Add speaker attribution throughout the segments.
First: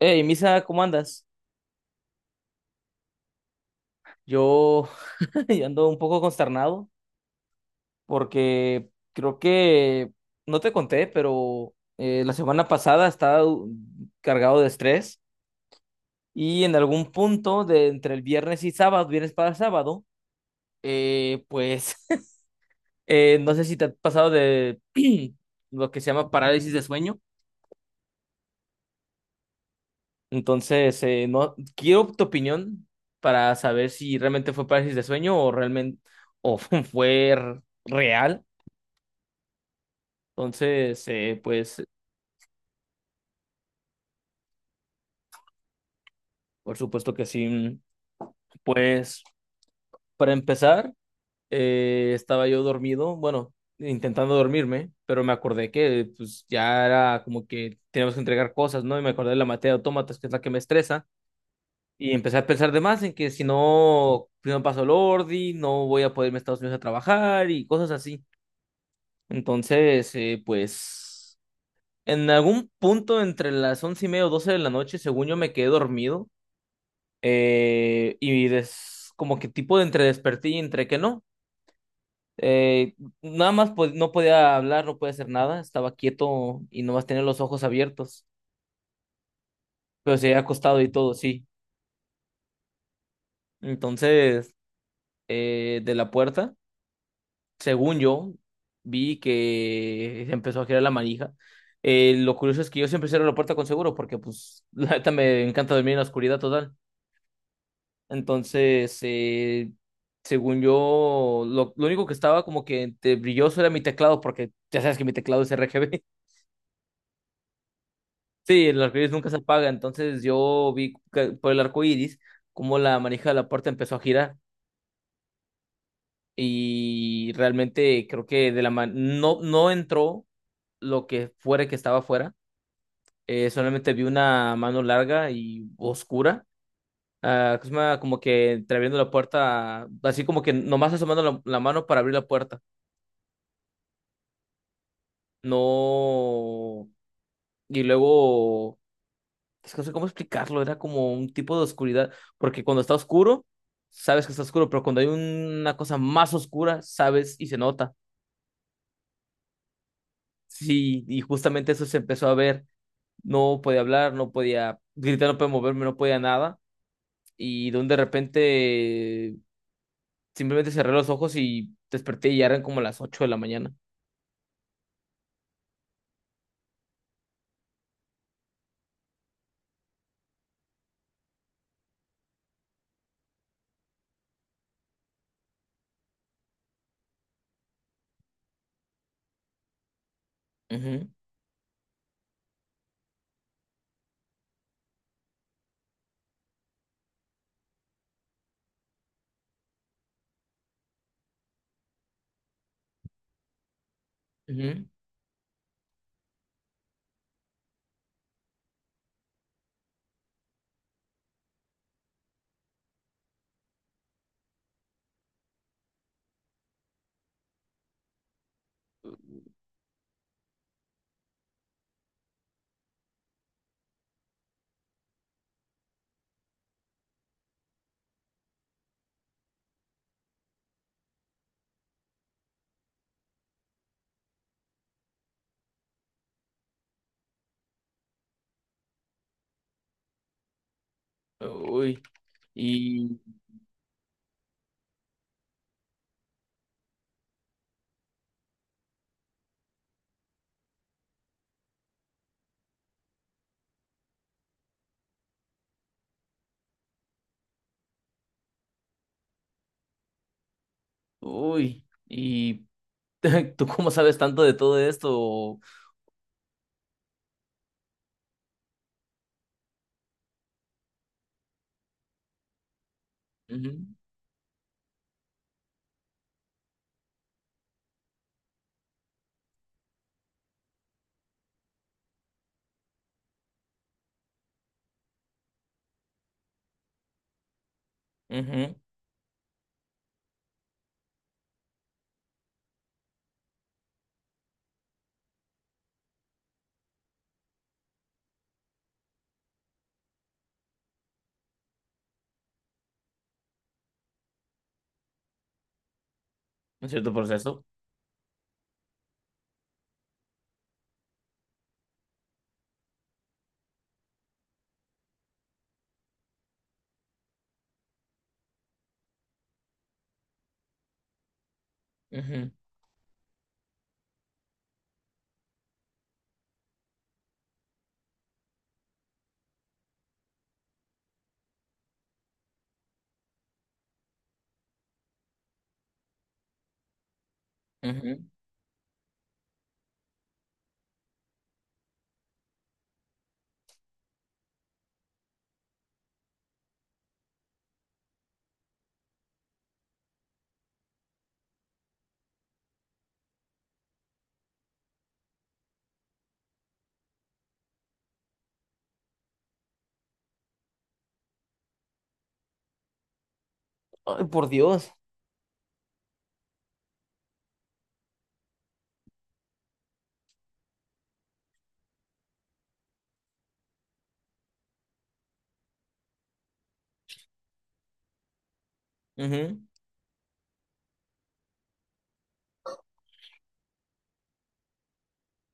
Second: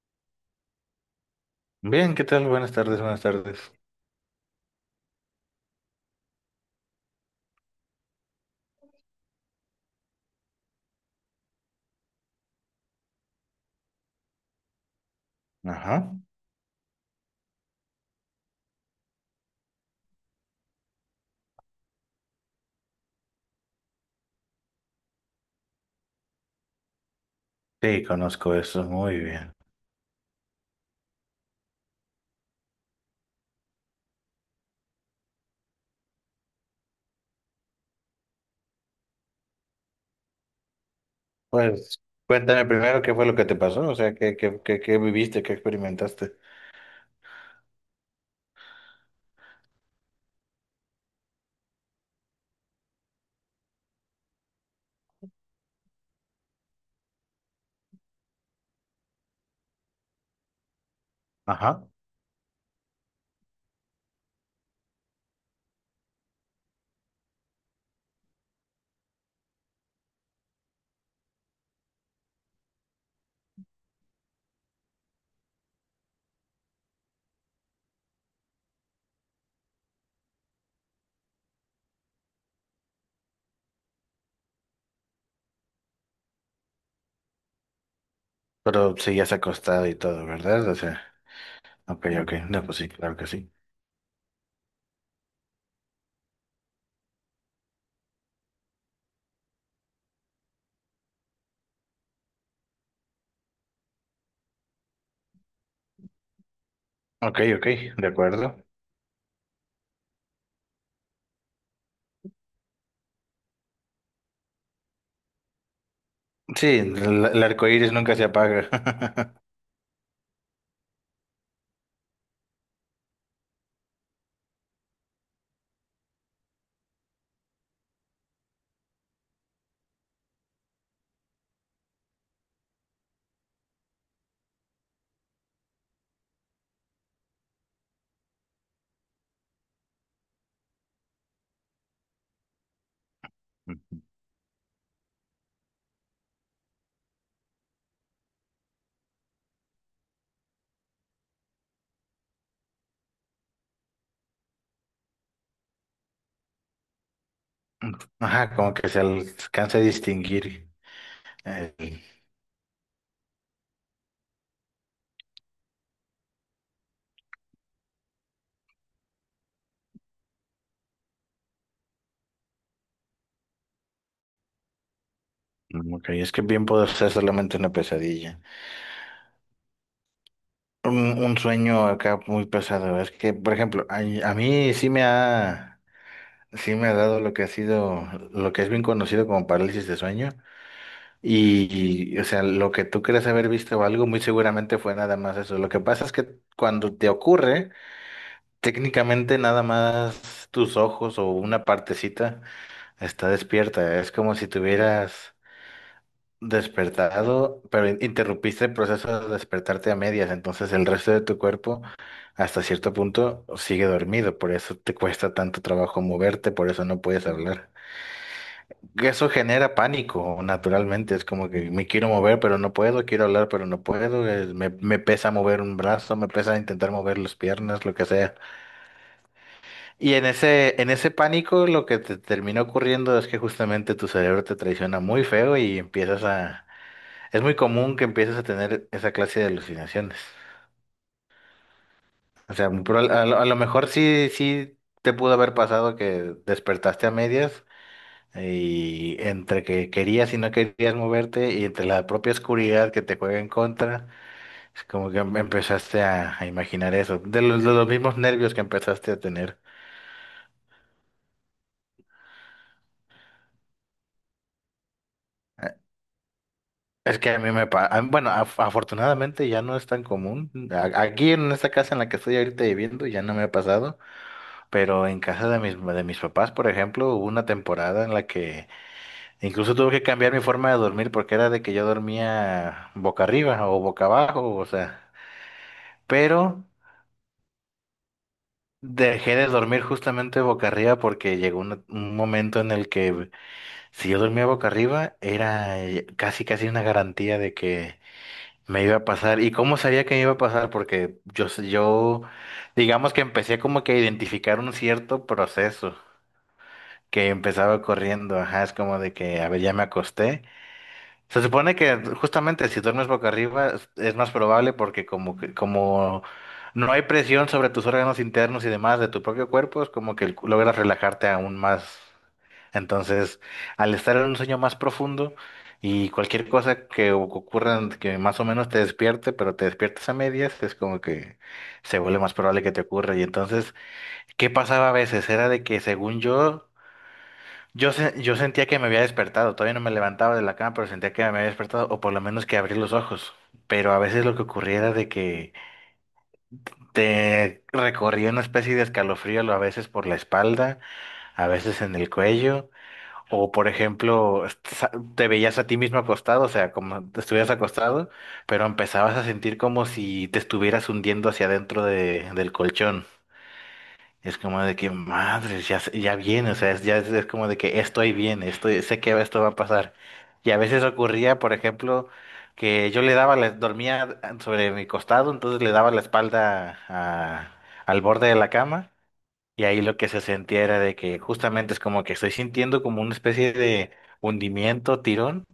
Speaker 1: Hey, Misa, ¿cómo andas?
Speaker 2: Bien, ¿qué tal? Buenas tardes, buenas tardes.
Speaker 1: Yo yo ando un poco consternado porque creo que no te conté, pero la semana pasada estaba cargado de estrés
Speaker 2: Ajá.
Speaker 1: y en algún punto de entre el viernes y sábado, viernes para sábado, pues no sé si te ha pasado de lo que se llama parálisis de sueño.
Speaker 2: Sí, conozco eso, muy bien.
Speaker 1: Entonces, no quiero tu opinión para saber si realmente fue parálisis de sueño o realmente o fue real. Entonces, pues,
Speaker 2: Pues cuéntame primero qué fue lo que te pasó, o sea, qué viviste, qué experimentaste.
Speaker 1: por supuesto que sí. Pues, para empezar, estaba yo dormido, bueno, intentando dormirme, pero me acordé que pues ya era como que teníamos que entregar cosas, ¿no? Y me acordé de la materia de autómatas, que es la que me estresa,
Speaker 2: Ajá.
Speaker 1: y empecé a pensar de más en que si no, si no paso el ordi, no voy a poder irme a Estados Unidos a trabajar y cosas así. Entonces, pues, en algún punto entre las 11:30 o 12 de la noche, según yo me quedé dormido. Y como que tipo de entre desperté y entre que no. Eh, Nada más pues, no podía hablar, no podía hacer nada, estaba quieto y nomás tenía los ojos abiertos,
Speaker 2: Pero sí, ya se ha acostado y
Speaker 1: pero
Speaker 2: todo,
Speaker 1: se había
Speaker 2: ¿verdad? O
Speaker 1: acostado y
Speaker 2: sea,
Speaker 1: todo, sí.
Speaker 2: ok, ok, no, pues sí, claro que sí.
Speaker 1: Entonces, de la puerta, según yo, vi que se empezó a girar la manija. Lo curioso es que yo siempre cierro la puerta con seguro porque pues la neta me encanta dormir en la oscuridad total.
Speaker 2: Ok, ok, de acuerdo.
Speaker 1: Entonces, según yo, lo único que estaba como que entre brilloso era mi teclado, porque ya sabes que mi teclado es RGB.
Speaker 2: Sí, el arco iris nunca se
Speaker 1: Sí,
Speaker 2: apaga.
Speaker 1: el arco iris nunca se apaga. Entonces, yo vi que por el arco iris cómo la manija de la puerta empezó a girar. Y realmente creo que de la man no, no entró lo que fuera que estaba afuera. Solamente vi una mano larga y oscura. Ah, que se llama como que entreabriendo la puerta, así como que nomás asomando la mano para abrir la puerta. No. Y luego, es que no sé cómo explicarlo, era como un tipo de oscuridad, porque cuando está oscuro, sabes que está oscuro, pero cuando hay una cosa más oscura, sabes y se nota.
Speaker 2: Ajá, como que se alcanza a distinguir.
Speaker 1: Sí, y justamente
Speaker 2: Eh,
Speaker 1: eso se empezó a ver. No podía hablar, no podía gritar, no podía moverme, no podía nada. Y de repente, simplemente cerré los ojos y desperté y ya eran como las 8 de la mañana.
Speaker 2: ok, es que bien puede ser solamente una pesadilla. Un sueño acá muy pesado. Es que, por ejemplo, a mí sí sí me ha dado lo que ha sido, lo que es bien conocido como parálisis de sueño.
Speaker 1: Ujú,
Speaker 2: Y o sea, lo que tú crees haber visto o algo, muy seguramente fue nada más eso. Lo que pasa es que cuando te ocurre, técnicamente nada más tus ojos o una partecita está despierta. Es como si
Speaker 1: ujú.
Speaker 2: tuvieras despertado, pero interrumpiste el proceso de despertarte a medias, entonces el resto de tu cuerpo hasta cierto punto sigue dormido, por eso te cuesta tanto trabajo moverte, por eso no puedes hablar. Eso genera pánico, naturalmente, es como que me quiero mover, pero no puedo, quiero hablar, pero no puedo, me pesa mover un brazo, me pesa intentar mover las piernas, lo que sea. Y en ese pánico lo que te termina ocurriendo es que justamente tu cerebro te traiciona muy feo y empiezas a es muy común que empieces a tener esa clase de alucinaciones.
Speaker 1: Uy,
Speaker 2: O sea, pero
Speaker 1: y,
Speaker 2: a lo mejor sí, sí te pudo haber pasado que despertaste a medias y entre que querías y no querías moverte y entre la propia oscuridad que te juega en contra, es como que empezaste a imaginar eso, de los mismos nervios que empezaste a tener.
Speaker 1: uy, y ¿Tú cómo sabes tanto de todo esto?
Speaker 2: Eh, Es que a mí me pasa, bueno, afortunadamente ya no es tan común. A- Aquí en esta casa en la que estoy ahorita viviendo ya no me ha
Speaker 1: Ujú,
Speaker 2: pasado. Pero en casa de mis papás, por ejemplo, hubo una temporada en la que incluso tuve que cambiar mi forma de dormir porque era de que yo dormía boca arriba o boca abajo, o sea, pero
Speaker 1: ujú,
Speaker 2: dejé de dormir justamente boca arriba porque llegó un momento en el que si yo dormía boca arriba era casi casi una garantía de que me iba a pasar. ¿Y cómo sabía que me iba a pasar? Porque yo digamos que empecé como que a identificar un cierto proceso.
Speaker 1: un cierto
Speaker 2: Que
Speaker 1: proceso.
Speaker 2: empezaba corriendo, ajá, es como de que, a ver, ya me acosté. Se supone que justamente si duermes boca arriba es más probable porque como no hay presión sobre tus órganos internos y demás de tu propio cuerpo, es como que el logras relajarte aún más.
Speaker 1: Ujú,
Speaker 2: Entonces, al estar en un sueño más profundo y cualquier cosa que ocurra que más o menos te despierte, pero te despiertes a medias, es como que se vuelve más probable que te ocurra. Y entonces, ¿qué pasaba a veces? Era de que según
Speaker 1: ujú.
Speaker 2: yo sentía que me había despertado, todavía no me levantaba de la cama, pero sentía que me había despertado, o por lo menos que abrí los ojos. Pero a veces lo que ocurría era de que te recorría una especie de escalofrío, a veces por la espalda, a veces en el cuello, o por ejemplo, te veías a ti mismo acostado, o sea, como te estuvieras acostado, pero empezabas a sentir como si te estuvieras hundiendo hacia adentro del colchón.
Speaker 1: Ay,
Speaker 2: Es
Speaker 1: por
Speaker 2: como de que,
Speaker 1: Dios.
Speaker 2: madres, ya viene, o sea, es como de que estoy bien, estoy, sé que esto va a pasar. Y a veces ocurría, por ejemplo, que yo dormía sobre mi costado, entonces le daba la espalda al borde de la cama,
Speaker 1: Ujú,
Speaker 2: y ahí lo que se sentía era de que justamente es como que estoy sintiendo como una especie de hundimiento, tirón.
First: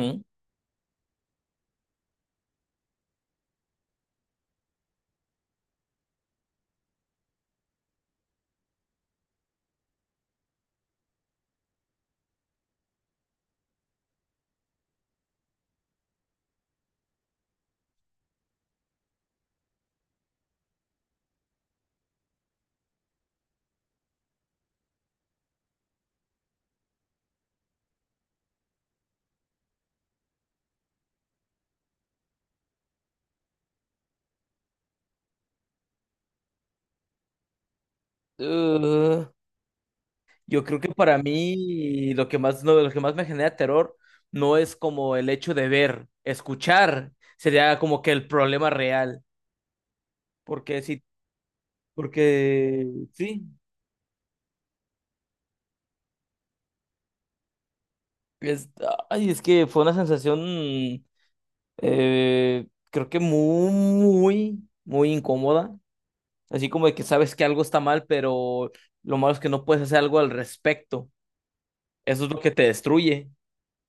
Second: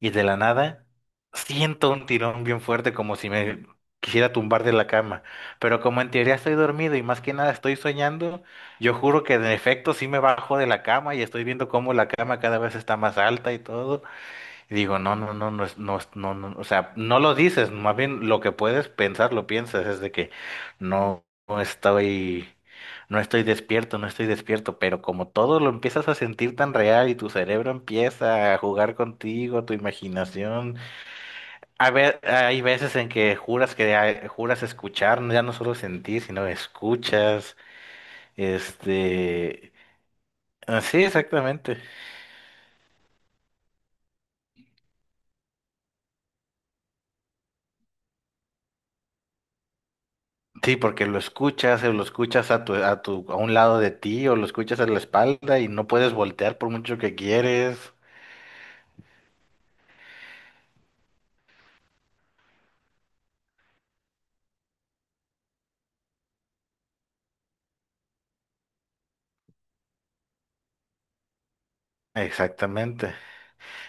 Speaker 2: Y de la nada siento un tirón bien fuerte como si me quisiera tumbar de la cama. Pero como en teoría estoy dormido y más que nada estoy soñando, yo juro que en efecto sí me bajo de la cama y estoy viendo cómo la cama cada vez está más alta y todo. Y digo, no, no, no, no, es- no, es- no, no, o sea, no lo dices, más bien lo que puedes pensar, lo piensas, es de que no, no estoy, no estoy despierto, no estoy despierto, pero como todo lo empiezas a sentir tan real y tu cerebro empieza a jugar contigo, tu imaginación, a ver, hay veces en que juras escuchar, ya no solo sentir, sino escuchas,
Speaker 1: Uh,
Speaker 2: este,
Speaker 1: yo creo
Speaker 2: ah,
Speaker 1: que
Speaker 2: sí
Speaker 1: para
Speaker 2: exactamente.
Speaker 1: mí lo que más me genera terror no es como el hecho de ver, escuchar, sería como que el problema real.
Speaker 2: Sí,
Speaker 1: Porque sí,
Speaker 2: porque lo escuchas, o lo escuchas a
Speaker 1: porque
Speaker 2: a
Speaker 1: sí,
Speaker 2: un lado de ti, o lo escuchas a la espalda y no puedes voltear por mucho que quieres.
Speaker 1: es, ay, es que fue una sensación, creo que muy, muy, muy incómoda. Así como de que sabes que algo está mal, pero lo malo es que no puedes hacer algo al respecto. Eso es lo que te
Speaker 2: Exactamente.
Speaker 1: destruye.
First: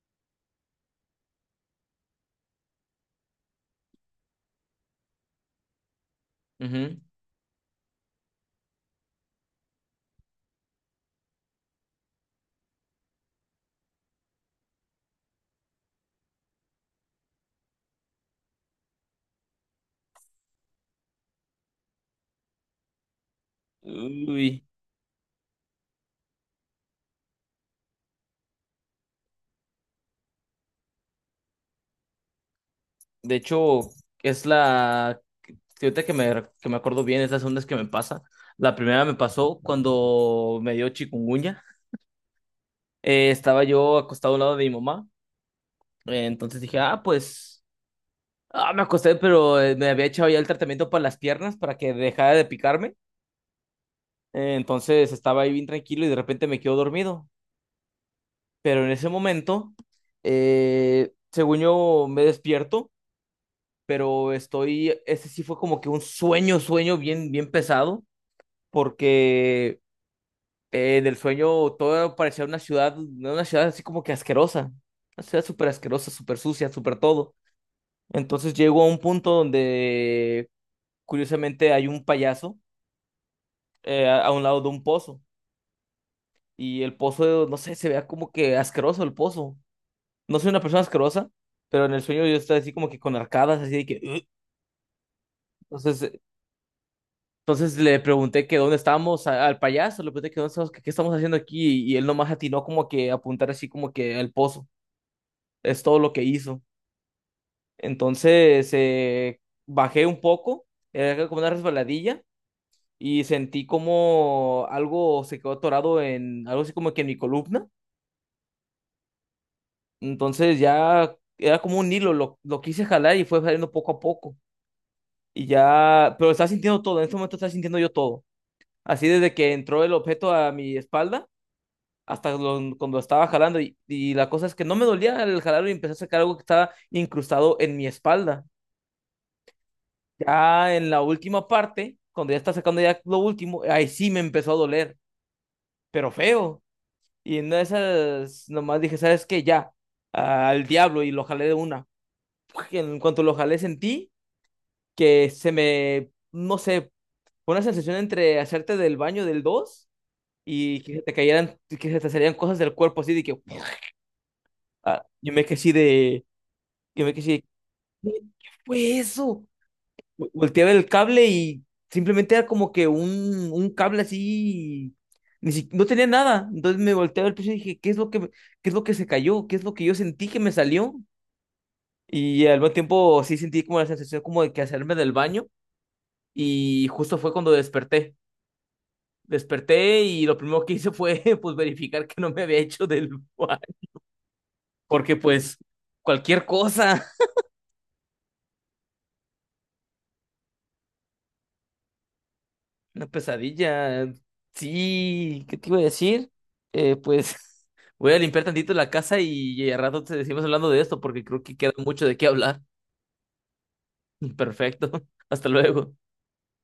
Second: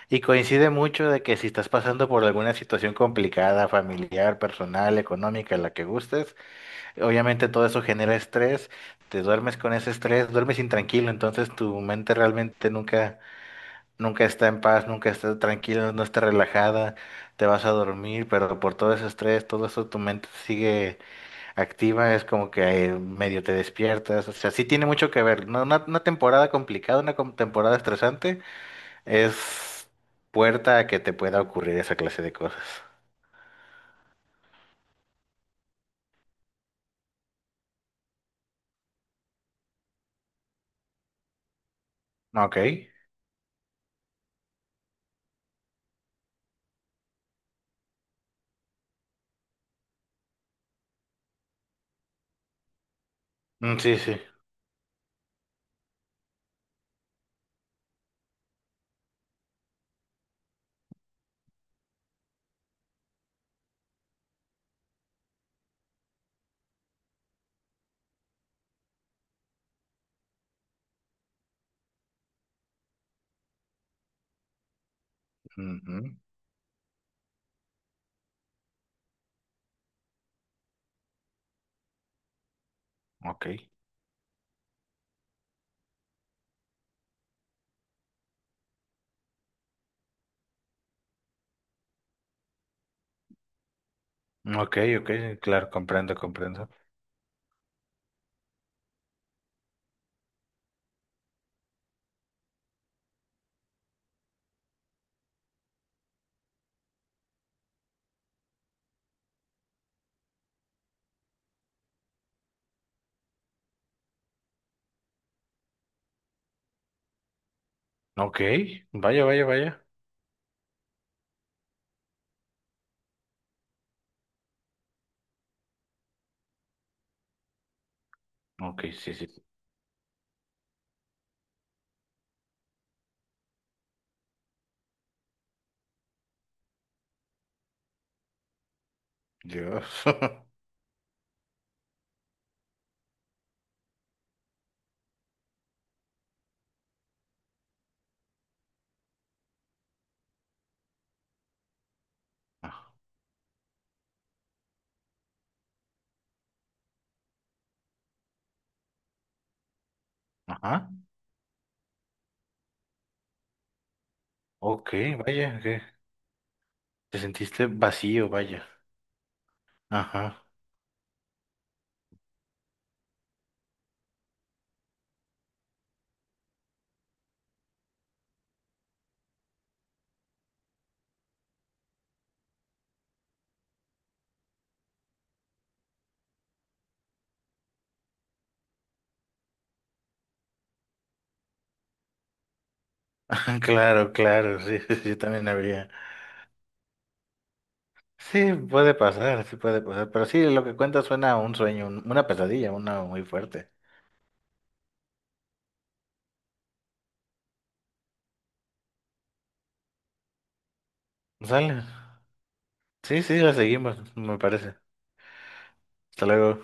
Speaker 2: Y coincide mucho de que si estás pasando por alguna situación complicada, familiar, personal, económica, la que gustes,
Speaker 1: Ujú.
Speaker 2: obviamente todo eso genera estrés, te duermes con ese estrés, duermes intranquilo, entonces tu mente realmente nunca está en paz, nunca está tranquila, no está relajada, te vas a dormir, pero por todo ese estrés, todo eso tu mente sigue activa, es como que medio te despiertas, o sea,
Speaker 1: Uy.
Speaker 2: sí tiene mucho que ver. No, una temporada complicada, una temporada estresante, es puerta a que te pueda ocurrir esa clase de cosas.
Speaker 1: De hecho, es la... que ahorita que me acuerdo bien, es la segunda vez que me pasa. La primera me pasó cuando me dio chikungunya.
Speaker 2: Ok.
Speaker 1: Estaba yo acostado al lado de mi mamá. Entonces dije, ah, pues... Ah, me acosté, pero me había echado ya el tratamiento para las piernas para que dejara de picarme.
Speaker 2: Mm, sí, sí.
Speaker 1: Entonces estaba ahí bien tranquilo y de repente me quedo dormido. Pero en ese momento, según yo me despierto, pero estoy, ese sí fue como que un sueño, sueño bien, bien pesado, porque en el sueño todo parecía una ciudad así como que asquerosa, una ciudad súper asquerosa,
Speaker 2: Ujú.
Speaker 1: súper sucia, súper todo. Entonces llego a un punto donde, curiosamente, hay un payaso
Speaker 2: Ok,
Speaker 1: a un lado de un pozo, y el pozo, no sé, se vea como que asqueroso el pozo. No soy una persona asquerosa, pero en el sueño yo estaba así como que con arcadas, así de que... "Ugh".
Speaker 2: ok, claro,
Speaker 1: Entonces,
Speaker 2: comprendo,
Speaker 1: eh,
Speaker 2: comprendo.
Speaker 1: entonces, le pregunté que dónde estábamos al payaso, le pregunté que dónde estamos, que qué estamos haciendo aquí y, él nomás atinó como que a apuntar así como que al pozo. Es todo lo que hizo. Entonces bajé un poco, era como una resbaladilla y sentí como algo se quedó atorado en algo así como que en mi columna.
Speaker 2: Ok, vaya, vaya, vaya.
Speaker 1: Entonces ya era como un hilo, lo quise jalar y fue saliendo poco a poco. Y ya, pero estaba sintiendo todo, en este momento estaba sintiendo yo todo.
Speaker 2: Ok,
Speaker 1: Así
Speaker 2: sí, sí.
Speaker 1: desde que entró el objeto a mi espalda hasta cuando estaba jalando. Y la cosa es que no me dolía el jalarlo y empecé a sacar algo que estaba incrustado en mi espalda.
Speaker 2: Dios.
Speaker 1: Ya en la última parte, cuando ya está sacando ya lo último, ahí sí me empezó a doler, pero feo. Y en una de esas nomás dije, ¿sabes qué? Ya, al diablo y lo jalé de una. En cuanto lo jalé sentí que se me, no sé, fue una sensación entre hacerte del baño del 2 y
Speaker 2: Ajá.
Speaker 1: que se te cayeran, que se te salieran cosas del cuerpo así de que
Speaker 2: Ok,
Speaker 1: ah, yo me quedé
Speaker 2: vaya,
Speaker 1: así
Speaker 2: que
Speaker 1: de, yo me
Speaker 2: te
Speaker 1: quedé así
Speaker 2: sentiste
Speaker 1: de, ¿qué
Speaker 2: vacío,
Speaker 1: qué
Speaker 2: vaya.
Speaker 1: fue eso?
Speaker 2: Ajá.
Speaker 1: Volteé a ver el cable y simplemente era como que un cable así, ni si- no tenía nada, entonces me volteé a ver el piso y dije, ¿qué es lo que, qué es lo que se cayó? ¿Qué es lo que yo sentí que me salió? Y al mismo tiempo sí sentí como la sensación como de que hacerme del baño y justo fue cuando desperté. Desperté y lo primero que hice fue pues verificar que no me había hecho del.
Speaker 2: Claro, claro, sí, sí,
Speaker 1: Porque
Speaker 2: yo también
Speaker 1: pues
Speaker 2: habría.
Speaker 1: cualquier cosa.
Speaker 2: Sí puede pasar, pero sí, lo que cuenta suena a un sueño, una pesadilla, una
Speaker 1: Una
Speaker 2: muy fuerte.
Speaker 1: pesadilla. Sí, ¿qué te iba a decir? Pues voy a limpiar tantito la casa y al rato te seguimos hablando de esto porque creo que queda
Speaker 2: Sale.
Speaker 1: mucho de qué hablar.
Speaker 2: Sí, sí, la seguimos, me parece.
Speaker 1: Perfecto. Hasta luego.
Speaker 2: Hasta luego.